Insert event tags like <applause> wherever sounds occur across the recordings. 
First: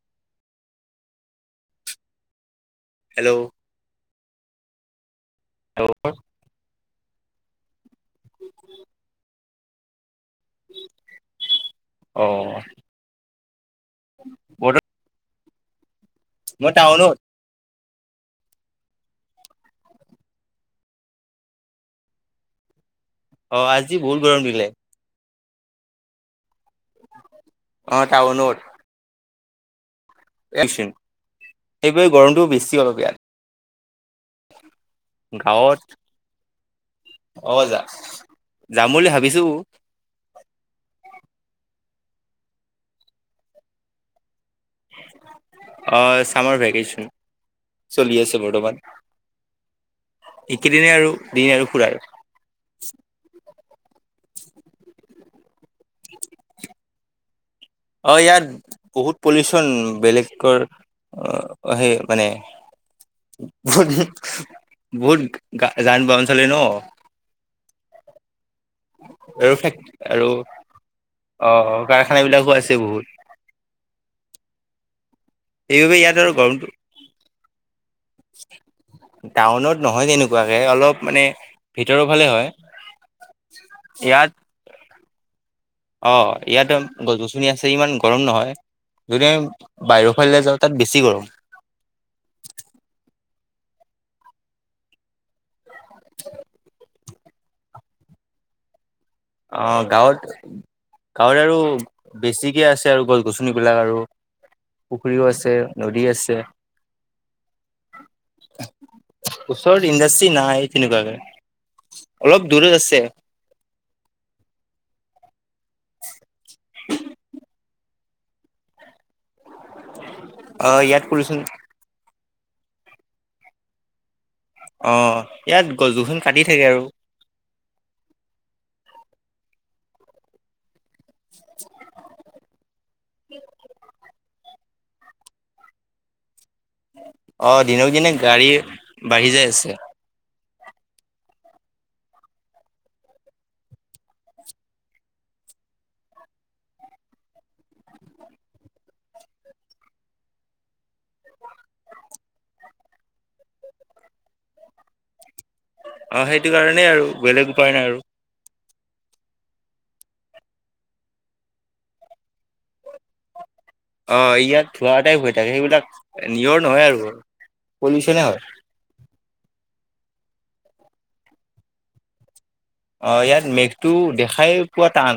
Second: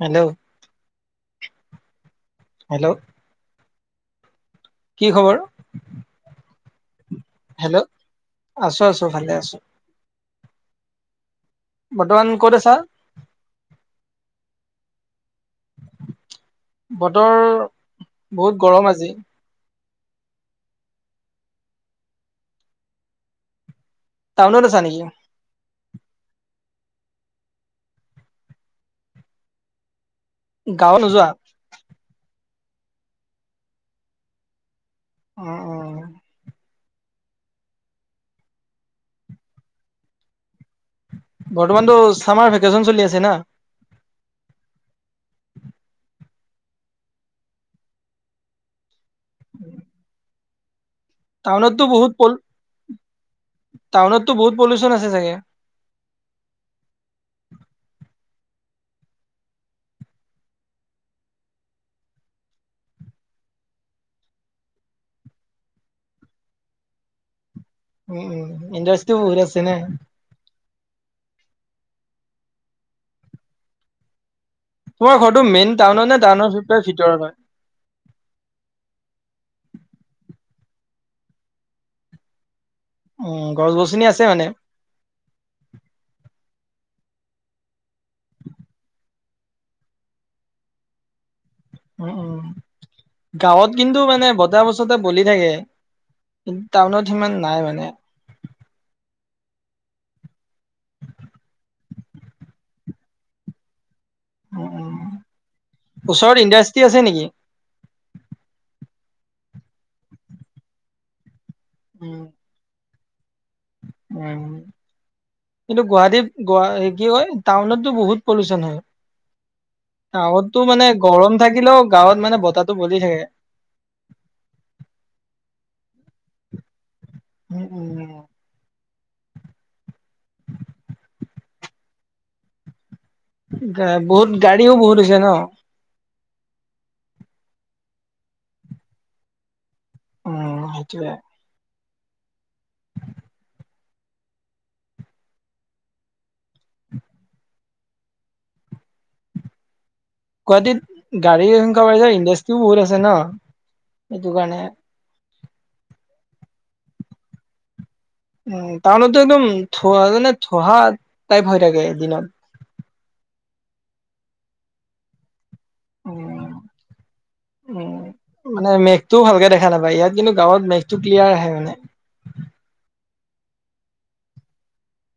Hello hello. Hello. কি খবৰ? <inaudible> Hello আছো, আছো ভালে আছো। বৰ্তমান ক'ত আছা? ব <unintelligible> টাউনত বতৰ বহুত গৰম আজি। অ', আজি বহুত গৰম টাউনত দিলে। আছা নেকি অ', টাউনত। গাঁৱত নোযোৱা সেইবাবে গৰমটোও বেছি অলপ ইয়াত। অ অ গাঁৱত অ', যা যাম বুলি ভাবিছোঁ। বৰ্তমান টো চামাৰ ভেকেচন চলি আছে না অ', চামাৰ ভেকেচন চলি আছে বৰ্তমান উম <inaudible> এইকেইদনেই আৰু দিন আৰু টাউনতো ফুৰাৰ বহুত টাউনততো বহুত পলিউচন আছে চাগে <inaudible> অ', ইয়াত বহুত পলিউচন বেলেগৰ অ', সেই মানে বহুত, বহুত যান বাহন ন। উম, উম ইনট্ৰাদাষ্টী বহত আৰু আছে ফেক নে। আৰু অ', কাৰখানাবিলাকো আছে বহুত। তোমাৰ ঘৰটো মেইন সেইবাবে টাউত ইয়াত নে আৰু টাউনৰ গৰমটো ভিতৰত হয়। <inaudible> টাউনত নহয় তেনেকুৱাকে অলপ মানে ভিতৰৰ ফালে হয়। উ, গছ গছনি আছে ইয়াত মানে। অ', ইয়াত গছ গছনি আছে ইমান গৰম নহয়। যদি আমি বাহিৰৰ ফালে যাওঁ তাত বেছি গৰম। উম উম <inaudible> গাঁৱত কিন্তু মানে বতাহ বছতে বলি থাকে। টাউনত সিমান নাই মানে। অ', গাঁৱত গাঁওত আৰু বেছিকে আছে আৰু গছ গছনি বিলাক আৰু উম উম পুখুৰীও আছে নদী ওচৰত আছে ইণ্ডাষ্ট্ৰি আছে নেকি ওচৰত ইণ্ডাষ্ট্ৰি নাই তেনেকুৱাকে উম অলপ দূৰৰত আছে। উম, কিন্তু গুৱাহাটীত গ কি হয়। টাউনতো বহুত পলিউচন হয় টাউনতটো অ মানে ইয়াত গৰম পলিউচন থাকিলেও গাঁৱত মানে বতাহটো বলি থাকে অ', ইয়াত গছ গছনি কাটি থাকে আৰু। উম, উম, উম। <unintelligible> বহুত গাড়ীও বহুত হৈছে ন। অ', দিনক দিনে গাড়ী বাঢ়ি যাই আছে। উম, সেইটোৱে। গুৱাহাটীত গাড়ী সংখ্যা পাইছে ইণ্ডাষ্ট্ৰিও বহুত আছে ন সেইটো কাৰণে অ', সেইটো কাৰণেই আৰু বেলেগ উপায় নাই আৰু উ টাউনটো মানততো একদম ধোহা মানে ধোহা টাইপ হৈ থাকে দিনত অ', ইয়াত ধোৱা এটাই হৈ থাকে সেইবিলাক উম, নিয়ৰ নহয় আৰু উম, পলিউচনে হয় মানে মে তো ভালকে দেখা নাপায় ইয়াত কিন্তু গাঁৱত মেঘটো ক্লিয়াৰ আহে অ', ইয়াত মেঘটো দেখাই পোৱা টান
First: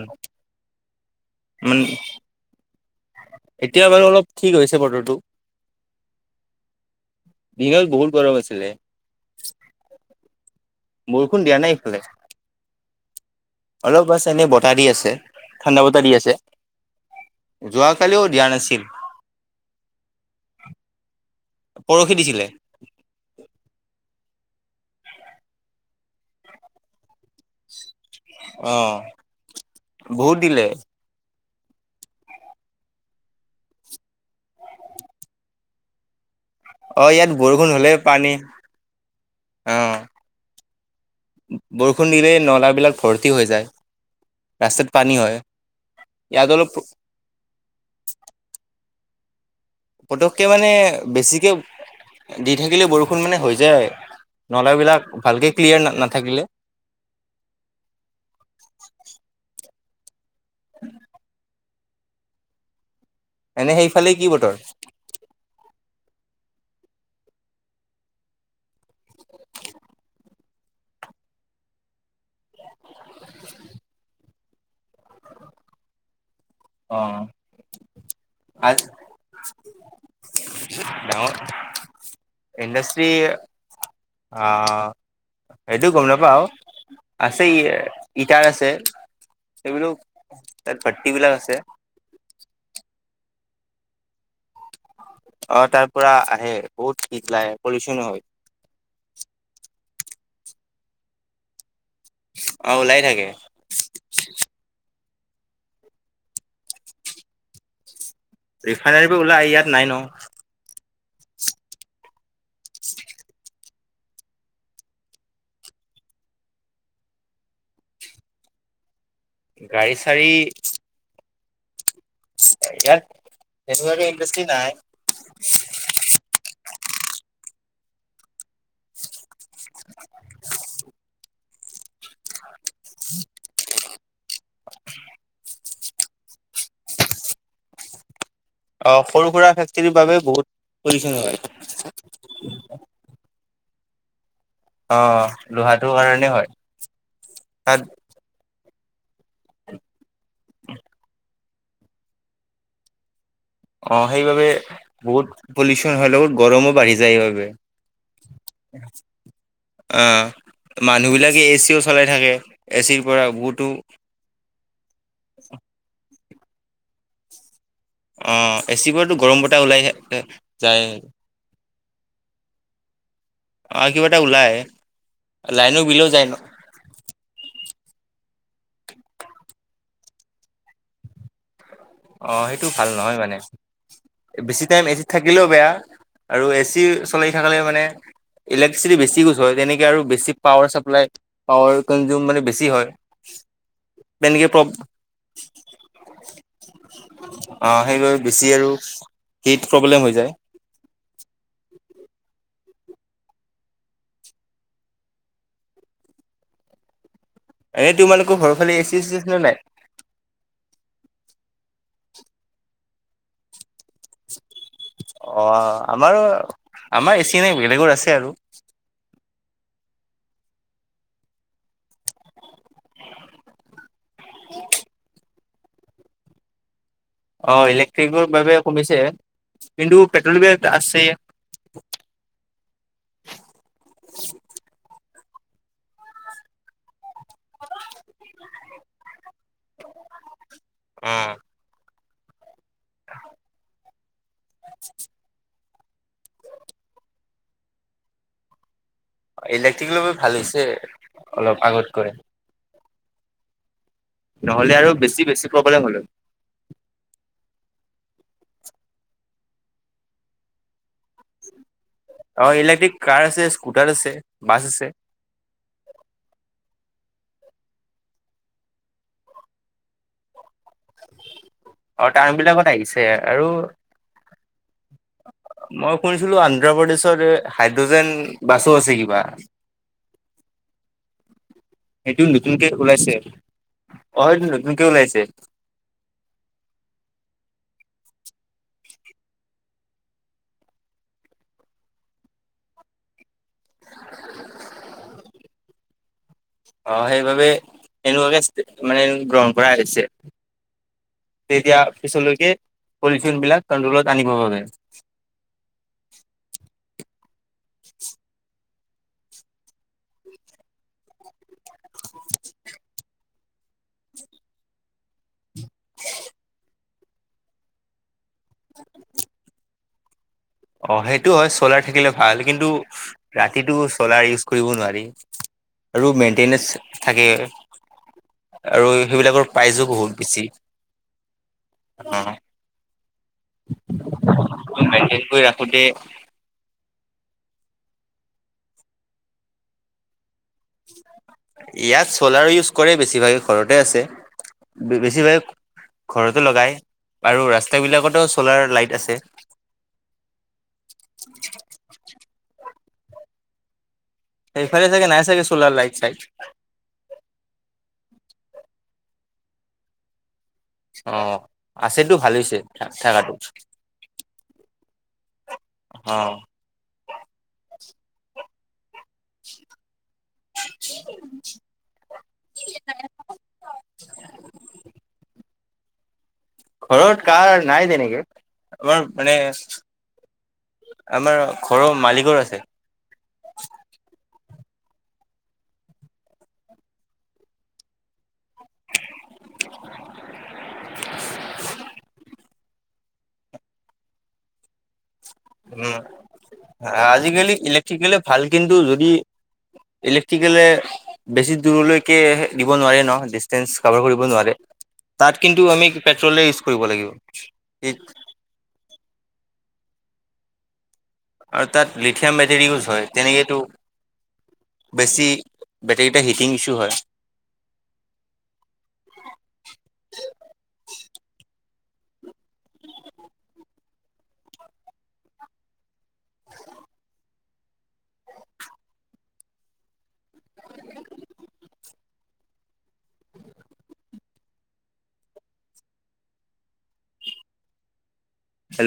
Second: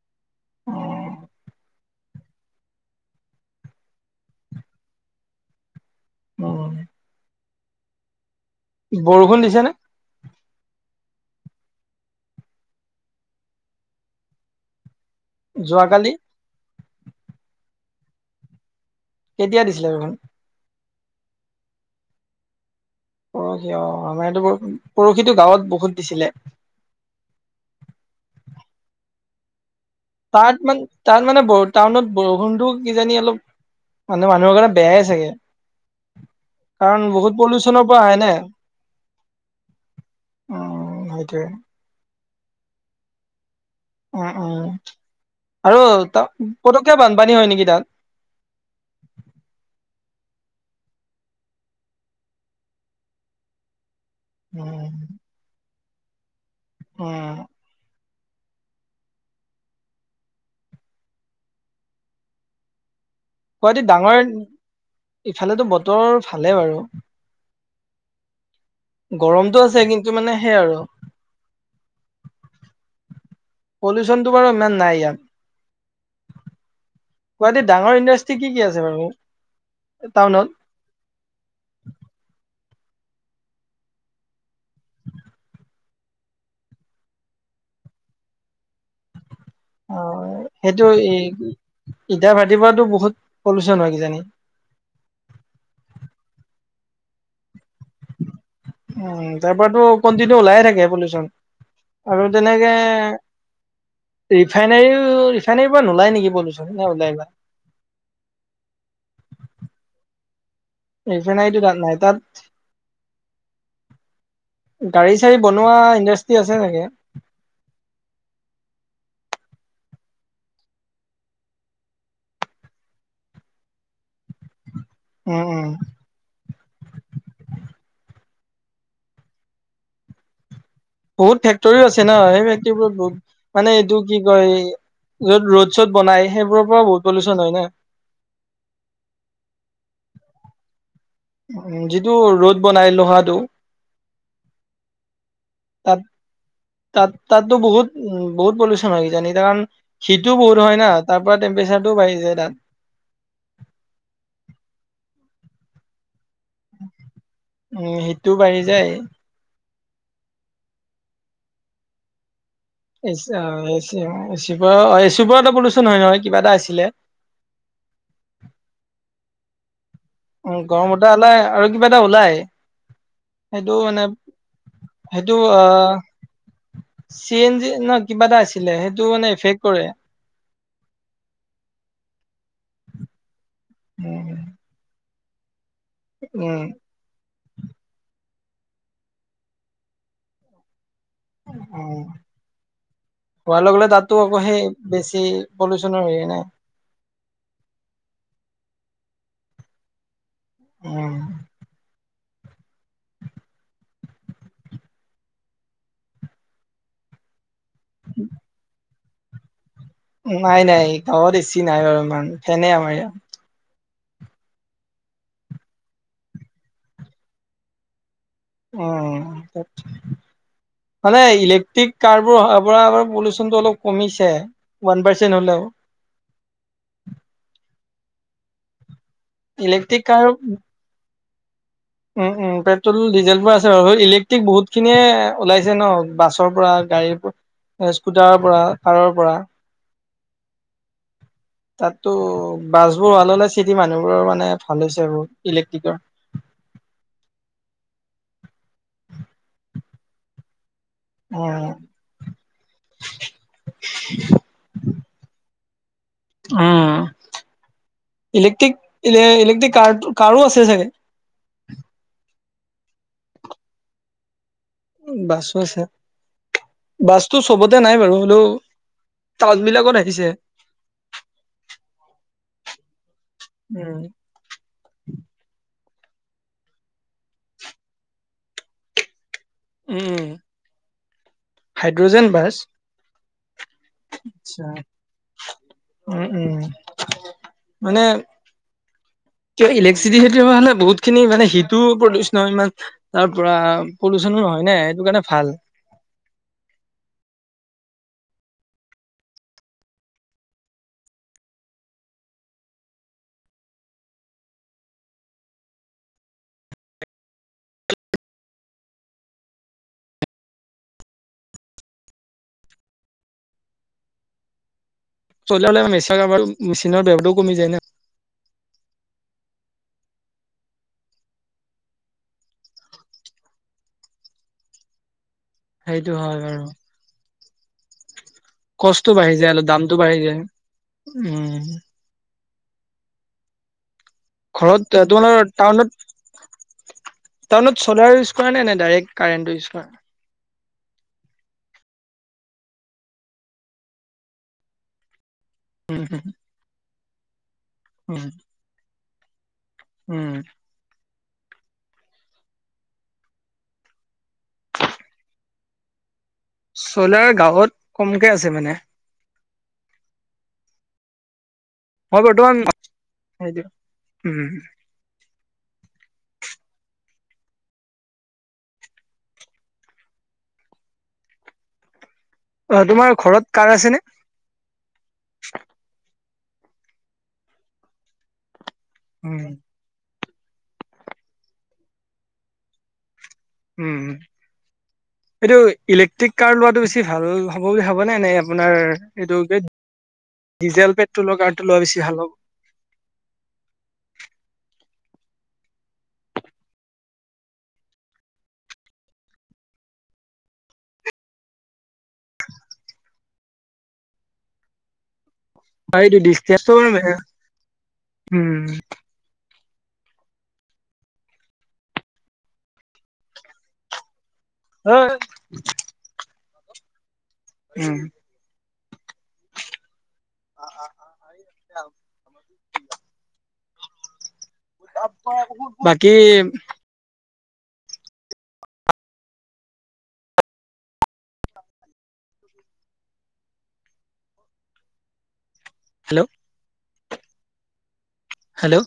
অ'। <unintelligible> এতিয়া বাৰু অলপ ঠিক হৈছে বতৰটো। অহ। দিনত বহুত গৰম আছিলে। বৰষুণ দিছে নে? বৰষুণ দিয়া নাই এইফালে। অলপ আছে এনেই বতাহ দি আছে, ঠাণ্ডা বতাহ যোৱাকালি দি আছে। যোৱাকালিও দিয়া নাছিল। কেতিয়া দিছিলে বৰষুণ? পৰশি দিছিলে। পৰশি অহ, আমাৰ ইয়াটো বৰষুণ পৰশিতো গাঁৱত বহুত দিছিলে। অহ। তাত মান তাত মানে ব টাউনত বৰষুণতটো কিজানি অলপ মানে মানুহৰ কাৰণে বেয়াই চাগে। <unintelligible> কাৰণ অহ, ইয়াত বহুত বৰষুণ পলিউচনৰ হ'লেই পৰা আহে নে পানী, উম সেইটোৱে অহ। বৰষুণ দিলেই নলাবিলাক ভৰ্তি হৈ যায়। উম', ৰাস্তাত পানী হয় উম' আৰু ইয়াত তাত অলপ পতককে বানপানী হয় নেকি তাত? পতককে মানে বেছিকে দি থাকিলে বৰষুণ মানে হৈ যায়। উম নলাবিলাক ভালকে ক্লিয়াৰ নাথাকিলে। উম। <unintelligible> এনে গুৱাহাটী সেইফালে কি ডাঙৰ! বতৰ ইফালেতো বতৰ ভালে বাৰু। গৰমটো আছে কিন্তু মানে সেই আৰু। পলিউশনটো বাৰু ইমান নাই ইয়াত। অ গুৱাহাটীত ডাঙৰ ইণ্ডাষ্ট্ৰি কি কি আছে বাৰু টাউনত? ডাঙৰ ইণ্ডষ্ট্ৰি অ সেইটো গম নাপাওঁ আছে ই-ইটাৰ আছে। অ সেইবিলাক তাত সেইটো ই ভাৰ্টিবিলাক আছে। ইটা ভাটিৰ পৰাতো বহুত পলুচন হয় কিজানি? অহ, তাৰ পৰা আহে বহুত হীত ওলাই পলিউচন হয়। উম, তাৰ পৰাতো কন্টিনিউ ওলাই থাকে পলিউচন আৰু অ তেনেকে ওলাই থাকে ৰিফাইনেৰী ৰিফাইনেৰীৰ পৰা নোলাই নেকি পলিউচোন নে ওলাই বা। ৰিফাইনোৰী পৰা ওলাই ইয়াত নাই ন'। ৰিফাইনেৰীটো তাত নাই, তাত গাড়ী-চাড়ী বনোৱা ইণ্ডাষ্ট্ৰি আছে চাগে? গাড়ী-চাড়ী ইয়াত তেনেকুৱা ইণ্ডষ্ট্ৰী নাই। উম', উম'। বহুত ফেক্টৰীও আছে ন'। সেই ফেক্টৰীবোৰত বহুত মানে এইটো কি কয়? য'ত ৰদ-চদ বনাই সেইবোৰৰ পৰা বহুত পলিউচন হয় না। অহ, সৰু-সুৰা ফেক্টৰীৰ বাবে বহুত পলিউচন হয়। উম, যিটো ৰদ বনাই লোহাটো। অহ, লোহাটোৰ তাত কাৰণে হয়। তাততো বহুত তাত উম, বহুত পলিউচন হয় কিজানিয়া কাৰণ হীতটো বহুত হয় না, তাৰপৰা টেম্পেচাতোও বাঢ়ি যায় তাত। অহ, সেইবাবে বহুত পলিউচন হ'লেও গৰমো বাঢ়ি সেইবাবে। উম, হিটটো বাঢ়ি যায় অহ, মানুহবিলাকে এ চিও চলাই থাকে এ চিৰ পৰা বহুতো এ চিপ পৰাওঁ অহ, এ চিৰ পৰা এটা পলিউচন হয় নহয় কিবা এটা আছিলে। অহ, এ চিবোৰতো গৰম বতাহ ওলাই উ, যায় গৰমত ওলাই আৰু কিবা এটা ওলাই। সেইটো অ', মানে কিবা এটা ওলাই সেইটো লাইনো আহ বিলো যায় ন চি এন জ ন কিবা এটা আছিলে সেইটো মানে এফেক্ট কৰে। হয়। অ' সেইটো ভাল নহয় মানে উম বেছি টাইম এচিত থাকিলেও বেয়া আৰু এ উম চি চলি থাকে মানে ইলেক্ট্ৰিচিটি বেছি গুজ হয় তেনেকে আৰু বেছি পাৱাৰ চাপ্লাই পাৱাৰ উম কনজিউম মানে বেছি হয় হোৱাৰ লগে লগে তাতো আকৌ তেনেকে সেই বেছি পলিুচনৰ হয়ে নাই। অ' সেইবাবে বেছি আৰু হীট প্ৰব্লেম হৈ যায়। উম। এ তোমালোকৰ ঘৰৰ এ চি থেচিছ আছে নে নাই? নাই নাই গাঁৱত এচি নাই বাৰু ইমান ফেনে আমাৰ ইয়াত। অ' আমাৰো আমাৰ এচি নাই বেলেগৰ আছে আৰু। অ' মানে ইলেক্ট্ৰিক কাৰবোৰ অহাৰ পৰা আমাৰ পলিউচনটো অলপ কমিছে ওৱান পাৰ্চেণ্ট হলেও। অ' ইলেক্ট্ৰিকৰ বাবে কমিছে ইলেক্ট্ৰিক কিন্তু কাৰ পেট্ৰল বিলাক আছেএ উম, উম পেট্ৰল ডিজেলবোৰ আছে বাৰু ইলেক্ট্ৰিক বহুত খিনিয়ে ওলাইছে ন বাছৰ পৰা গাড়ীৰ পৰা। স্কুটাৰৰ পৰা কাৰৰ পৰা। অ'। তাতো বাছবোৰ অহাৰ লগে লগে চিটি মানুহবোৰৰ মানে ভাল হৈছে বোৰ ইলেক্ট্ৰিকৰ ইলেক্ট্ৰিকৰ বাবে ভাল হৈছে অলপ আগতকৈ। নহ'লে আৰু বেছি বেছি প্ৰব্লেম হ'লহৈ। উম, ইলেক্ট্ৰিক ইলে ইলেক্ট্ৰিক কাৰ কাৰো আছে চাগে। অ' ইলেক্ট্ৰিক কাৰ আছে স্কুটাৰ আছে বাছ আছে। উ বাছো আছে। বাছটো চবতে নাই বাৰু হলেও তাছ বিলাকত আহিছে। অ' টাউন বিলাকত আহিছে আৰু উম, মই শুনিছিলো আন্ধ্ৰপ্ৰদেশত এ হাইড্ৰজেন বাছো আছে কিবা। উম। এইটো হাইড্ৰজেন বাছ নতুনকে ওলাইছে অ' এইটো আচ্ছা নতুনকে ওলাইছে। উম, উম মানে ইলেক্ট্ৰিচিট হোৱা হ'লে বহুত খিনি মানে হিটো প্ৰদুষ নহয় ইমান। তাৰ পৰা পলিউচনো নহয় নে সেইটো কাৰণে ভাল। অ' সেইবাবে এনেকুৱাকে মানে গ্ৰহণ কৰা হৈছে। তেতিয়া পিছলৈকে পলিউচন বিলাক কন্ট্ৰলত আনিব পাৰে। চলিয় হ'লে আৰ মেচাৰ কাৰবাৰ মেচিনৰ বেহটোও কমি যায় না। <inaudible> অ' সেইটো হয় চলাৰ থাকিলে ভাল কিন্তু ৰাতিটো চ'লাৰ ইউজ কৰিব নোৱাৰি। আৰু সেইটো হয় বাৰু। মেইনটেনেন্স থাকে। আৰু কষ্টটো বাঢ়ি সেইবিলাকৰ যায় অলপ প্ৰাইজো দামটো বহুত বাঢ়ি যায় বেছি। উম। ঘৰত মেইনটেইন কৰি তোমালোকৰ ৰাখোতে টাউনত টাউনত চ'লাৰ ইউজ কৰা নে নাই ডাইৰেক্ট কাৰেণ্টটো ইউজ কৰা? ইয়াত চ'লাৰ ইউজ কৰে বেছিভাগে ঘৰতে আছে বেছিভাগে উম ঘৰতো লগাই আৰু ৰাস্ত বিলাকতো উম চলাৰ লাইট আছে। উম। সেইফালে চাগে নাই চাগে ছোলাৰ লাইট চাইট। চলাৰ গাঁৱত কমকে আছে মানে। অ' আছেটো মই ভাল হৈছে বৰ্তমান থাকাটো। সেইটো উম অ'। <inaudible> অ', তোমাৰ ঘৰত কাৰ আছেনে? ঘৰত কাৰ নাই তেনেকে, আমাৰ মানে উম আমাৰ ঘৰৰ মালিকৰ আছে। উম, এইটো ইলেক্ট্ৰিক কাৰ লোৱাটো বেছি ভাল হ'ব বুলি ভাবানে নে এনে? আপোনাৰ এইটো ডিজেল পেট্ৰলৰ কাৰটো লোৱা বেছি ভাল হ'ব? উম, আজিকালি ইলেক্ট্ৰিকেলে ভাল কিন্তু যদি ইলেক্ট্ৰিকেলে বেছি দূৰলৈকে দিব নোৱাৰে ন ডিচটেঞ্চ কাভাৰ কৰিব নোৱাৰে। তাত কিন্তু আমি এইটো পেট্ৰলে ইউজ কৰিব লাগিব। হুম। আৰু তাত লিথিয়াম মেটাৰ‌ ইউজ হয়, তেনেকেটো উম বেছি বেটেৰিটো হিটিং ইছু হয়। উম। অ', অ' <unintelligible> বাকী হেল্ল' হেল্ল',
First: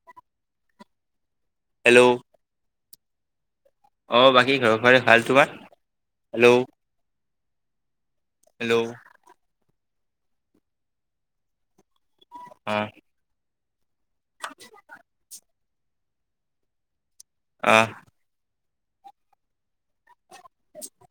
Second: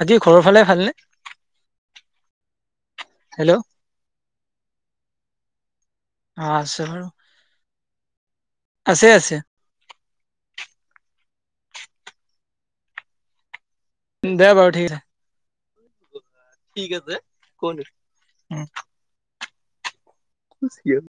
বাকী ঘৰৰ ফালে ভালনে? হেল্ল' হেল্ল' অ', বাকী ঘৰৰ ঘৰে ভাল, তোমাৰ? অ', হেল্ল' আছোঁ <unintelligible> হেল্ল' আছে, আছে। অ'। উম', দে বাৰু ঠিক আছে। ঠিক আছে, অ <unintelligible> <unintelligible>